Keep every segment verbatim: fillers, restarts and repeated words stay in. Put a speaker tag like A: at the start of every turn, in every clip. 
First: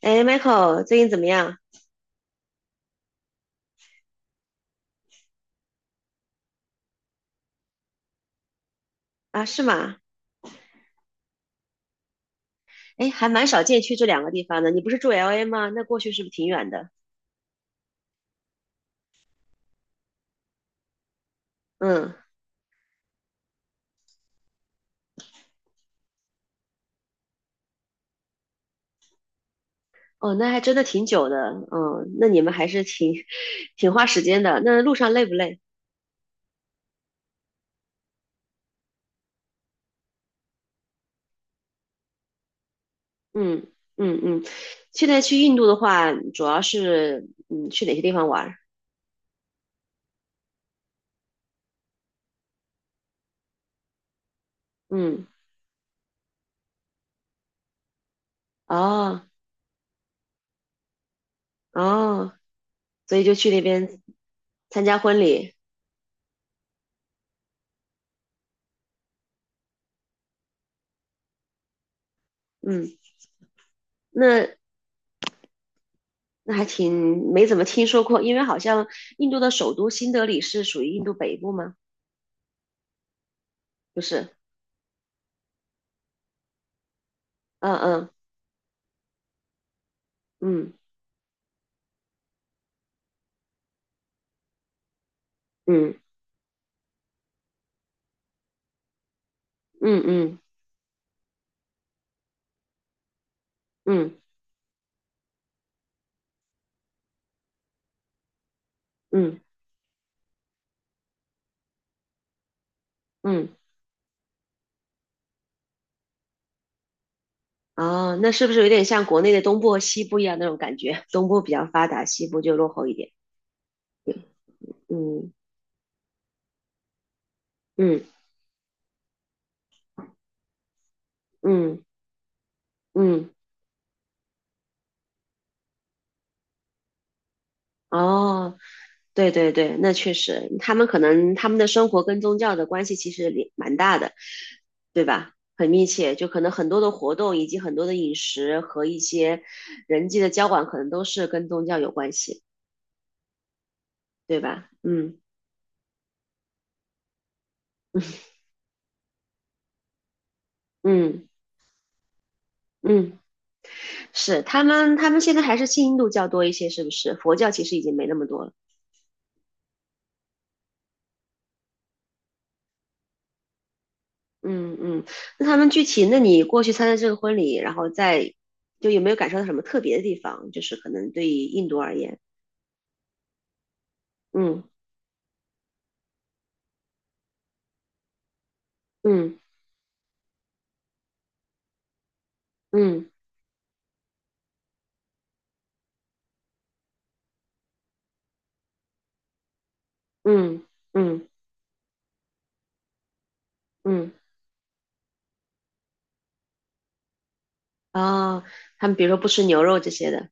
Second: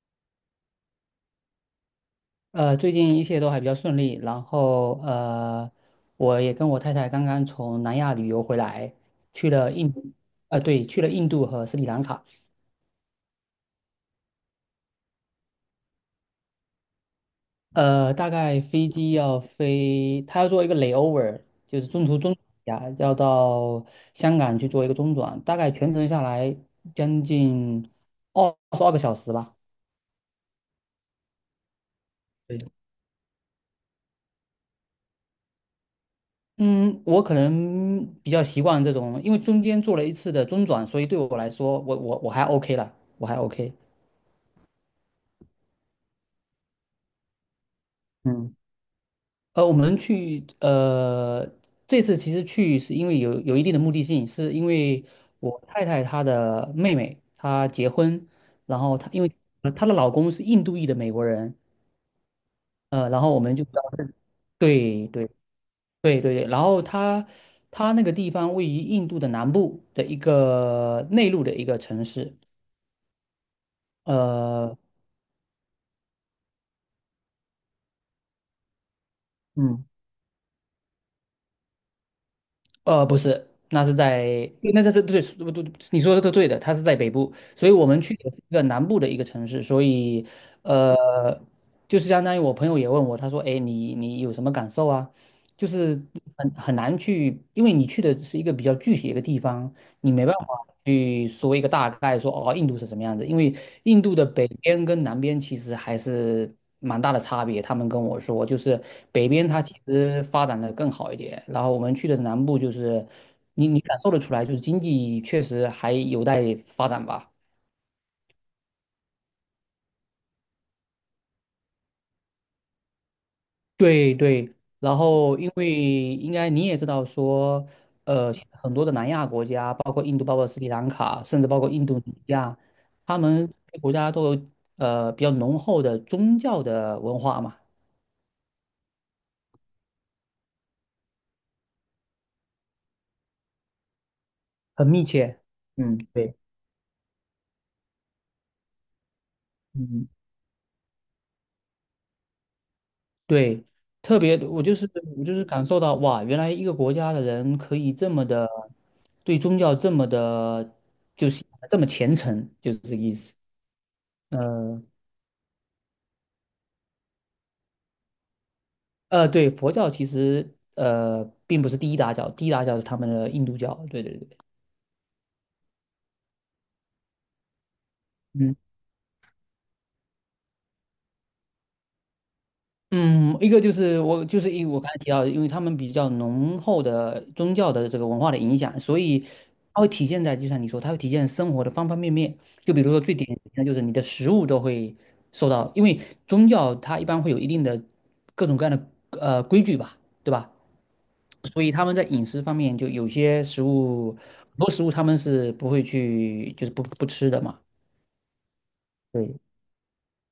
A: 哎，Michael，最近怎么样
B: 呃，最近一切都还比较顺利，然后呃，我也跟我太太刚刚从南亚旅游回来，
A: 啊？
B: 去
A: 是
B: 了印，
A: 吗？
B: 呃，对，去了印度和斯里兰卡，
A: 哎，还蛮少见去这两个地方的。你不是住 L A 吗？那过去是不是挺远的？
B: 呃，大概飞机要飞，他要做一个 layover，就是中
A: 嗯，
B: 途中呀，要到香港去做一个中转，大概全程下来将近二十二个小时吧。
A: 哦，那还真的挺久的。嗯，那你们还
B: 对。
A: 是挺 挺花时间的。那路上累不累？
B: 嗯，我可能比较习惯这种，因为中间做了一次的中转，所以对我来说，我我我还 OK 了，我还
A: 嗯
B: O K。
A: 嗯嗯。现在去印度的话，主要是嗯去哪些地方玩
B: 嗯
A: 儿？
B: 呃，我们去呃，这次其实去是因为有有一定的目的性，是因为
A: 嗯，
B: 我太太她的妹妹她结婚，然后她
A: 哦
B: 因为呃她的老公是印度裔的美国人，
A: 哦，
B: 呃，
A: 所
B: 然
A: 以就
B: 后我
A: 去
B: 们
A: 那
B: 就对
A: 边参加
B: 对
A: 婚
B: 对
A: 礼。
B: 对对，然后她她那个地方位于印度的南部的一个内陆的一个城市，
A: 嗯，那
B: 呃。
A: 那还挺没怎么听说过，因为好像印度的首
B: 嗯。
A: 都新德里是属于印度北部吗？
B: 呃，不是，那是
A: 不
B: 在，
A: 是，
B: 对那这是对，对对，你说的都对的，它是在北部，所
A: 嗯
B: 以我们
A: 嗯
B: 去的是一个南部的一个城市，所以，
A: 嗯
B: 呃，就是相当于我朋友也问我，他说，哎，你你有什么感受啊？就
A: 嗯
B: 是很很难去，因为你去的是一个比较具体的一个地方，
A: 嗯
B: 你没办
A: 嗯
B: 法。去说一个大概说，哦，印度是什么样子？因为印度
A: 嗯
B: 的北边跟南边其实还是蛮大的差别。他们跟我说，就是北
A: 嗯
B: 边它其实发展的更好一点，然后我们去的南部就是，
A: 嗯，
B: 你你感受得出来，就是经济确实还有待发展吧。
A: 哦，那是不是有点像国内的东部和西部一样那种感觉？东部比较发达，西部就落后一点。
B: 对对，然
A: 嗯
B: 后因为应该你也知道说，
A: 嗯
B: 呃，很多的南亚国家，包括印度、包括斯里兰卡，甚至包括
A: 嗯
B: 印度尼西亚，他
A: 嗯，
B: 们国家都有呃比较浓厚的宗教的文化嘛，
A: 哦，对对对，那确实，他们可能他们的生活跟宗教的关系其实也蛮大的，
B: 很密
A: 对吧？
B: 切。
A: 很密
B: 嗯，
A: 切，就
B: 对，
A: 可能很多的活动以及很多的饮食和一些
B: 嗯，
A: 人际的交往，可能都是跟宗教有关系，
B: 对，特别
A: 对
B: 我
A: 吧？
B: 就是
A: 嗯
B: 我就是感受到哇，原来一个国家的人可以这么的对宗教这么的，
A: 嗯
B: 就是这么虔诚，就是这个
A: 嗯，
B: 意
A: 嗯，
B: 思。
A: 是，他
B: 嗯。
A: 们他们现在还是信印度教多一些，是不是？佛教其实已经没那么多了。
B: 呃，对，佛教其实呃并不是第一大教，第一大教是他们的印度教。对对对，
A: 嗯嗯，那他们具体，那你过去参加这个婚礼，然后再
B: 嗯
A: 就有没有感受到什么特别的地方？就是可能对于印度而言，
B: 嗯，一个就是我就是
A: 嗯
B: 因为我刚才提到的，因为他们比较浓厚的宗教的这个文化的影响，所以
A: 嗯。
B: 它会体现在就像你说，它会体现生活的方方面面。就比如说
A: 嗯
B: 最典型的就是你的食物都会受到，因为宗教它一般会有一定的各种各样的呃规矩吧，对吧？
A: 嗯嗯
B: 所以他们在饮食方面，就有些食
A: 嗯，
B: 物，很多食物他们是不会去，就是不不吃的嘛。
A: 哦，他们比如说不
B: 对
A: 吃牛肉这些的，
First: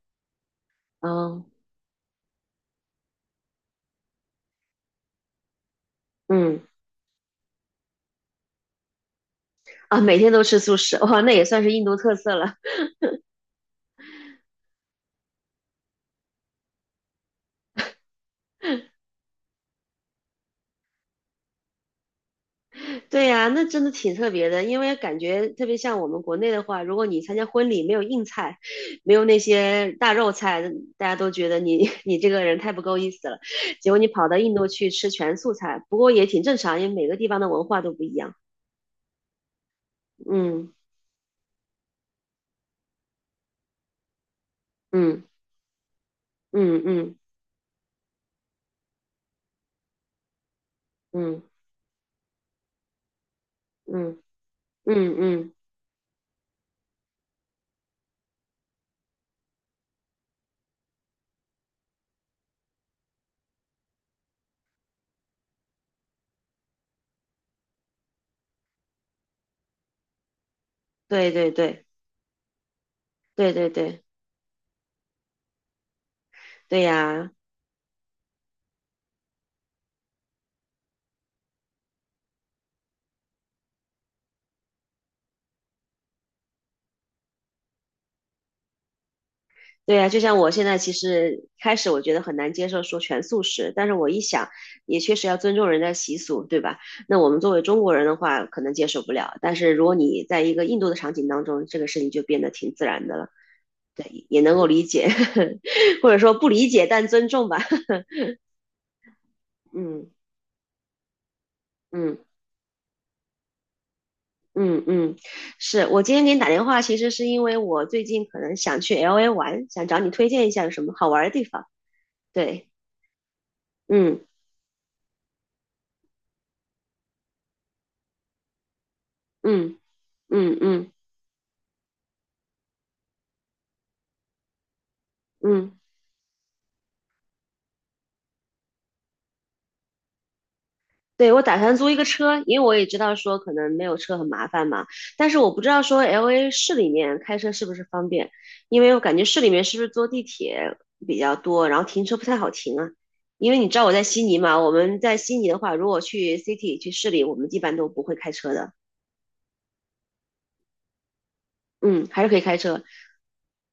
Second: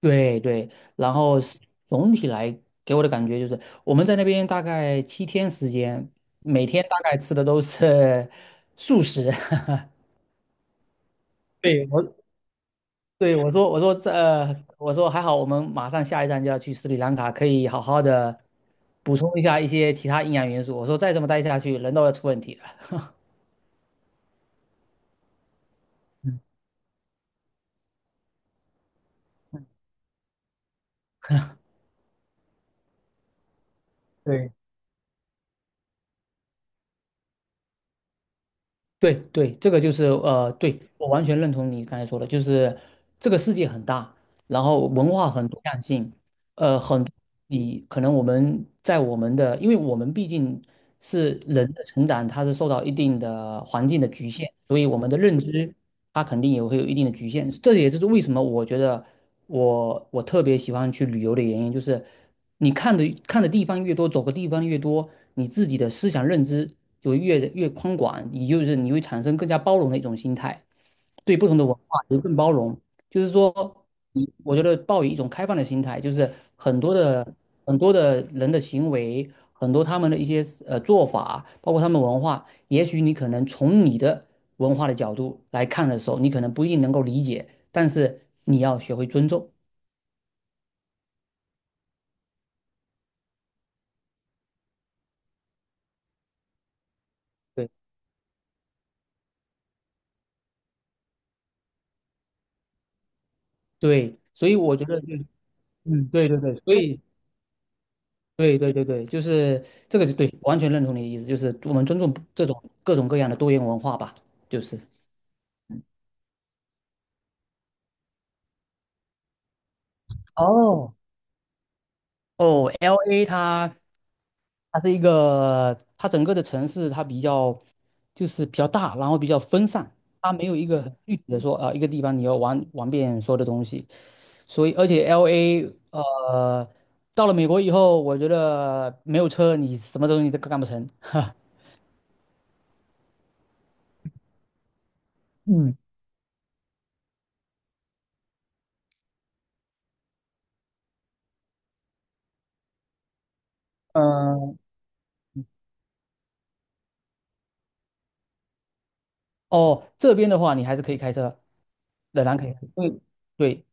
B: 对对，然后
A: 哦，
B: 是总体来给我的感觉就是，我们在那边大概七天时间，
A: 嗯
B: 每天大概吃的都是 素食。
A: 啊，每天都吃素食，哇，那也算是印
B: 对
A: 度特
B: 我，
A: 色了。
B: 对我说，我说这，呃我说还好，我们马上下一站就要去斯里兰卡，可以好好的补充一下一些其他营养元素。我说再这么待下去，人都要出问题了。
A: 对呀，那真的挺特别的，因为感觉特别像我们国
B: 嗯，
A: 内的话，如果你参加婚礼没有硬菜，没有那些大肉菜，大家都觉得 你 你这个人太不够意思了。结果你跑到
B: 对。
A: 印度去吃全素菜，不过也挺正常，因为每个地方的文化都不一样。
B: 对对，这个就是呃，
A: 嗯
B: 对，我完全认同你刚才说的，就是这个世界很大，然后文
A: 嗯
B: 化很多样性，呃，
A: 嗯
B: 很
A: 嗯
B: 你可能我们在我们的，因为我们毕竟是
A: 嗯
B: 人的成长，它是受到一定的环境的
A: 嗯
B: 局限，所以
A: 嗯
B: 我们的认
A: 嗯，
B: 知它肯定也会有一定的局限，这也就是为什么我觉得。我我特别喜欢去旅游的原因就是，你看的看的地方越多，走的地方越多，你自己的思想认知就越越宽广，也就是你会产生更加包容的一种心态，
A: 对
B: 对不
A: 对
B: 同的文
A: 对。
B: 化也更包容。就是
A: 对对
B: 说，
A: 对
B: 你我觉得抱以一种开放的心态，就是很
A: 对
B: 多
A: 呀，
B: 的很多的人的行为，很多他们的一些呃做法，包括他们文化，也许你可能从你的文化的角度来看的时候，你可能不一定能够理解。但是你要学会尊重。
A: 对呀，就像我现在其实开始我觉得很难接受说全素食，但是我一想，也确实要尊重人家习俗，对吧？那我们作为
B: 对，
A: 中国人的话，可能接受不了，但是如果你在一个印度的场景当中，这个事情就变得挺自然的了，对，
B: 对，
A: 也
B: 所
A: 能
B: 以
A: 够
B: 我
A: 理
B: 觉得
A: 解，
B: 就是，嗯，
A: 或者
B: 对
A: 说
B: 对
A: 不
B: 对，
A: 理
B: 所
A: 解
B: 以
A: 但尊重吧，
B: 对对对对，就是这个
A: 嗯
B: 是对，完全认同你的意思，就是我们尊重
A: 嗯。
B: 这种各种各样的多元文化吧，就是。
A: 嗯嗯，是我今天给你打电话，其实是因为我最近可能想去 L A 玩，想找你推荐一下有什么
B: 哦，
A: 好玩的地方。对，
B: 哦，L A 它
A: 嗯
B: 它是一个，它整个的城市它比较就是比较大，然后比较分
A: 嗯。
B: 散，它没有
A: 嗯
B: 一个
A: 嗯
B: 很具体的说啊、呃一个地方你要玩玩遍所有的东西，所以而且 L A
A: 嗯，
B: 呃，到了美国以后，我觉得没有车你什么东西都干不成。
A: 对，
B: 哈，
A: 我打算租一个车，因为我也知道说可能没有车很麻烦嘛，但是我不知
B: 嗯
A: 道说 L A 市里面开车是不是方便，因为我感觉市里面是不是坐地铁比较多，然后停车不太好停啊，因为你知道我在悉尼
B: 嗯
A: 嘛，我们在悉尼的话，如果去 city 去市里，我们一般都不会开车的，
B: 哦，这边的话你还是可以开车，
A: 嗯，还
B: 仍
A: 是
B: 然
A: 可以
B: 可以
A: 开
B: 对，
A: 车，
B: 因为对，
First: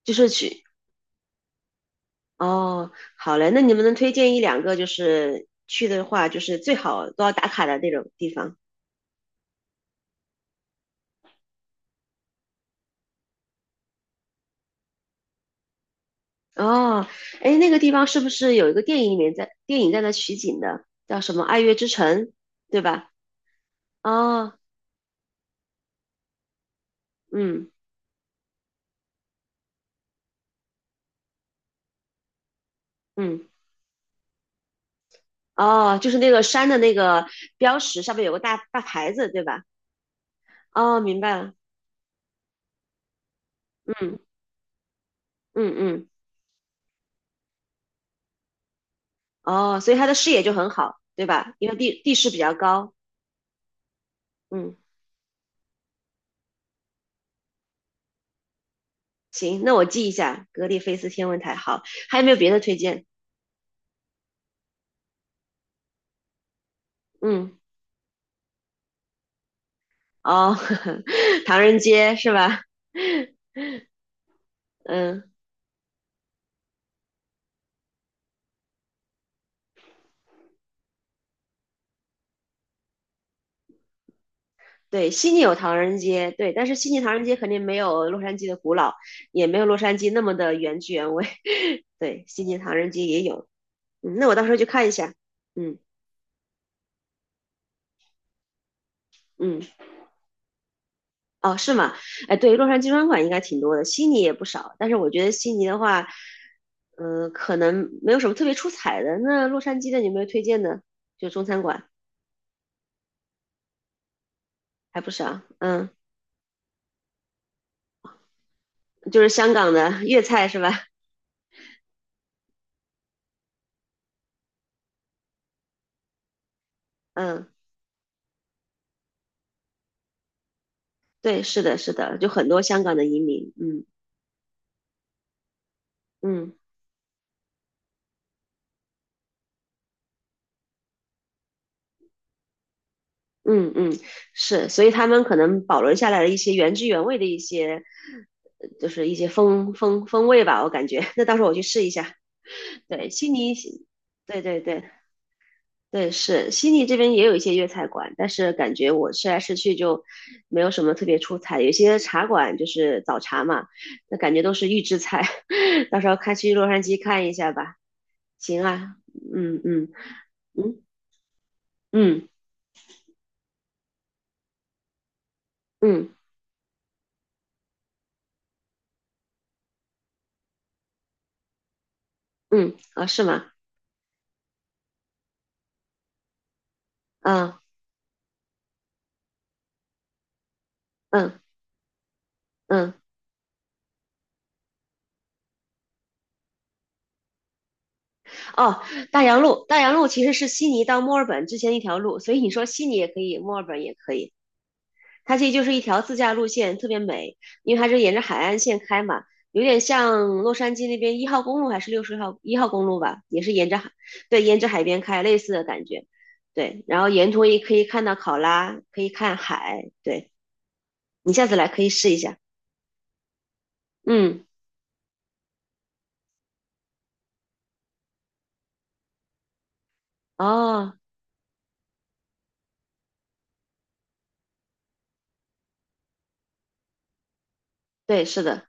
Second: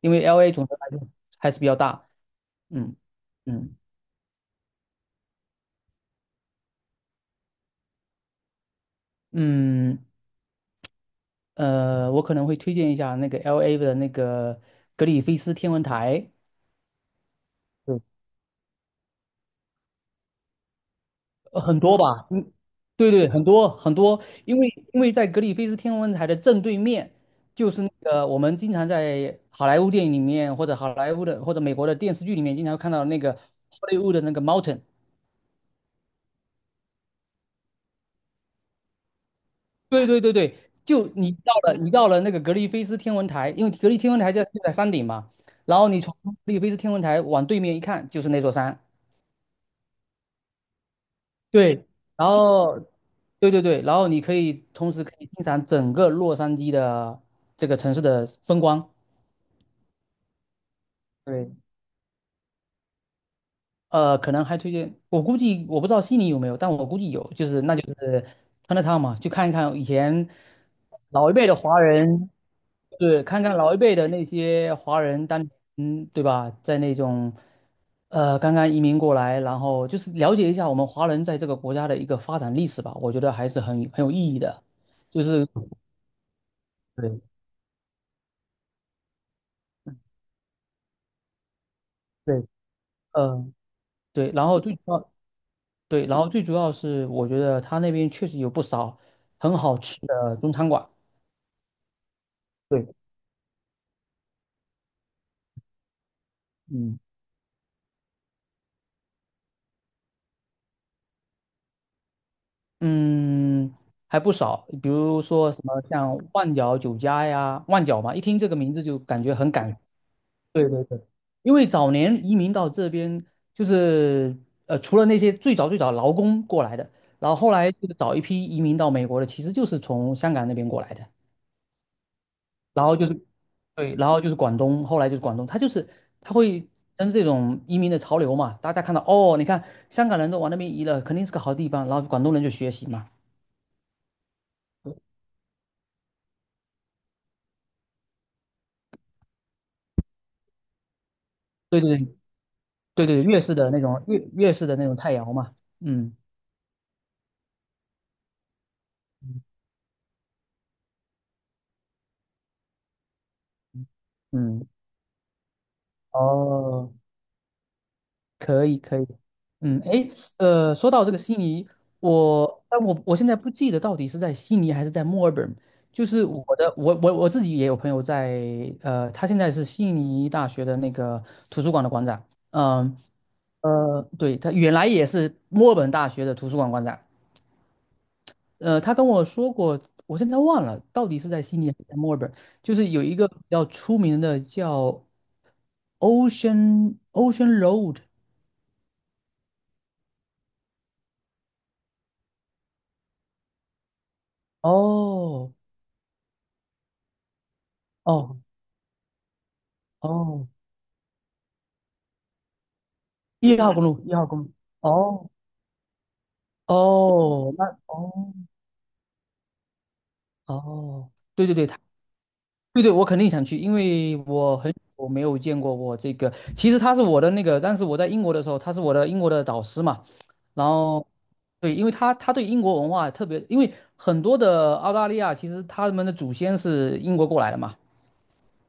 B: 因
A: 就
B: 为
A: 是
B: L A
A: 去，
B: 总的来说还是比较大。
A: 哦，
B: 嗯
A: 好嘞，那你
B: 嗯
A: 们能推荐一两个就是去的话，就是最好都要打卡的那种地方？
B: 嗯，呃，我可能会推荐一下那个 L A 的那个格里菲斯天文台。
A: 哦，哎，那个地方是不是有一个电影里面在电影在那取景的，叫什么《爱
B: 呃
A: 乐
B: 很
A: 之
B: 多
A: 城》，
B: 吧，嗯，
A: 对吧？
B: 对对，很多很多，因
A: 哦，
B: 为因为在格里菲斯天文台的正对面，
A: 嗯
B: 就是那个我们经常在好莱坞电影里面，或者好莱坞的或者美国的电视剧里面，经常看到那个
A: 嗯，
B: h o l 的那个 mountain。
A: 哦，就是那个山的那个标识上面有个大大牌子，对吧？
B: 对对对对，
A: 哦，
B: 就
A: 明
B: 你
A: 白了，
B: 到了你到了那个格里菲斯天文台，因为格里菲斯天
A: 嗯
B: 文台在就在山顶嘛，
A: 嗯
B: 然后你
A: 嗯，
B: 从格里菲斯天文台往对面一看，就是那座山，
A: 哦，所以它的视野就很好，对吧？因为
B: 对，
A: 地地
B: 然
A: 势比较
B: 后
A: 高，
B: 对对对，然后你可以
A: 嗯，
B: 同时可以欣赏整个洛杉矶的这个城市的风光。
A: 行，那我记一下格里菲斯天文台，
B: 对，
A: 好，还有没有别的推荐？
B: 呃，可能还推荐，我估计我不知道悉尼有没有，但我估计有，就
A: 嗯，
B: 是那就是 c h i 嘛，去看一看以前
A: 哦，
B: 老一 辈的
A: 唐人
B: 华
A: 街
B: 人，
A: 是吧？
B: 对，看看老一辈的那些 华人
A: 嗯。
B: 当，嗯，对吧，在那种呃刚刚移民过来，然后就是了解一下我们华人在这个国家的一个发展历史吧，我觉得还是很很有意义的。
A: 对，
B: 就
A: 悉尼
B: 是
A: 有唐人街，对，但是悉尼唐
B: 对
A: 人街肯定没有洛杉矶的古老，也没有洛杉矶那么的原汁原味。对，悉
B: 对，
A: 尼唐人街也有，
B: 嗯，
A: 嗯，那
B: 对，
A: 我到
B: 然
A: 时候
B: 后
A: 去
B: 最主
A: 看一
B: 要，
A: 下。嗯
B: 对，然后最主要是，我觉得他那边确实有不少很
A: 嗯，
B: 好吃的中餐馆，
A: 哦，是吗？哎，对，洛杉
B: 对，
A: 矶专馆应该挺多的，悉尼也不少，但是我觉得悉尼的话，
B: 嗯
A: 嗯，可能没有什么特别出彩的。那洛杉矶的有没有推荐的？就中餐馆
B: 嗯，还不少，比
A: 还不
B: 如
A: 少，
B: 说什么
A: 嗯，
B: 像万角酒家呀，万角嘛，一听这个名字就
A: 就
B: 感
A: 是
B: 觉很
A: 香港
B: 感，
A: 的粤菜是
B: 对
A: 吧？
B: 对对，因为早年移民到这边，就是呃，除了那些最早最早劳工过来的，然后
A: 嗯，
B: 后来就是早一批移民到美国的，其实就是从香港那边过来的。
A: 对，是的，是的，就很多香
B: 然
A: 港
B: 后
A: 的
B: 就
A: 移
B: 是
A: 民，嗯
B: 对，然后就是广东，后来就是广东，他就是他
A: 嗯。
B: 会跟这种移民的潮流嘛，大家看到哦，你看香港人都往那边移了，肯定是个好地方，然后广东人就学习嘛，
A: 嗯嗯，是，所以他们可能保留下来了一些原汁原味的一些，呃就是一些风风风味吧，我感觉。那到时候我去
B: 对
A: 试一
B: 对
A: 下。
B: 对对
A: 对，
B: 对，
A: 悉
B: 粤
A: 尼，
B: 式的那种粤
A: 对
B: 粤
A: 对
B: 式的
A: 对
B: 那种太阳嘛，
A: 对，
B: 嗯
A: 是悉尼这边也有一些粤菜馆，但是感觉我吃来吃去就没有什么特别出彩。有些茶馆就是早茶嘛，那感觉都是
B: 嗯，
A: 预制菜。到时候看去洛杉
B: 哦，
A: 矶看一下吧。行
B: 可以
A: 啊，
B: 可以，
A: 嗯
B: 嗯，
A: 嗯
B: 诶，呃，
A: 嗯
B: 说到这个悉尼，
A: 嗯
B: 我但我我现在不记得到底是在悉尼还是在墨尔本。就
A: 嗯
B: 是我的，我我我自己也有朋友在，呃，他现在是悉尼大学的那个图书馆的馆长，
A: 嗯，
B: 嗯
A: 啊，是吗？
B: 呃，对，他原来也是墨尔本大学的图书馆馆长，
A: 嗯
B: 呃，他跟我说过，我现在忘了到底是
A: 嗯
B: 在悉尼还是在墨尔本，就是
A: 嗯。
B: 有一个比较出名的叫 Ocean Ocean Road，
A: 哦，大洋路，大洋路其实是悉尼到墨尔本之前一条路，所以你说悉尼也可以，墨尔本也可以。它其实
B: 哦
A: 就是一条自驾路线，特别美，因为它是沿着海
B: 哦
A: 岸线开嘛，有点像
B: 哦，
A: 洛杉矶那边一号公路还是六十号一号公路吧，也是
B: 一
A: 沿
B: 号
A: 着
B: 公
A: 海，
B: 路，一号公
A: 对，
B: 路。
A: 沿着海边开，
B: 哦
A: 类似的感觉。对，然后沿途
B: 哦，
A: 也
B: 那
A: 可以看
B: 哦
A: 到考拉，可以看海。对，
B: 哦，
A: 你
B: 对
A: 下
B: 对
A: 次
B: 对，
A: 来
B: 他
A: 可以试一下。
B: 对对，我肯定想去，因为
A: 嗯，
B: 我很我没有见过我这个，其实他是我的那个，但是我在英国的时候，他是我的英国的导师嘛，然
A: 哦，
B: 后对，因为他他对英国文化特别，因为很多的澳大利亚其实他们的祖先是英国过来的嘛，
A: 对，是的，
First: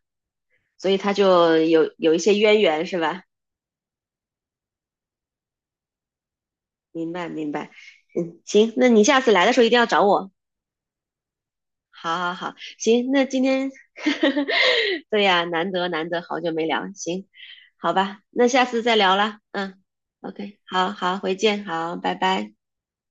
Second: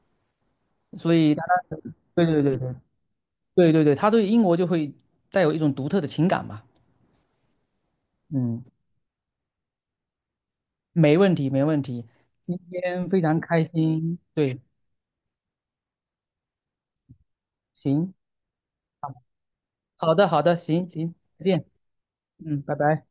A: 所以它
B: 所以他
A: 就有有一
B: 对
A: 些
B: 对对
A: 渊
B: 对
A: 源，是吧？
B: 对对对，他对英国就会带有一种独特的情感嘛，
A: 明白明白，嗯，
B: 嗯
A: 行，那你下次来的时候一定要找我。
B: 没问题，没问题。
A: 好好好，
B: 今天
A: 行，
B: 非
A: 那
B: 常
A: 今
B: 开
A: 天，
B: 心，对，
A: 对呀，难得难得，好久没聊，行，好
B: 行，
A: 吧，那下次再聊啦，嗯
B: 好的，好的，
A: ，OK,
B: 行
A: 好
B: 行，
A: 好，回
B: 再
A: 见，
B: 见，
A: 好，拜拜。
B: 嗯，拜拜。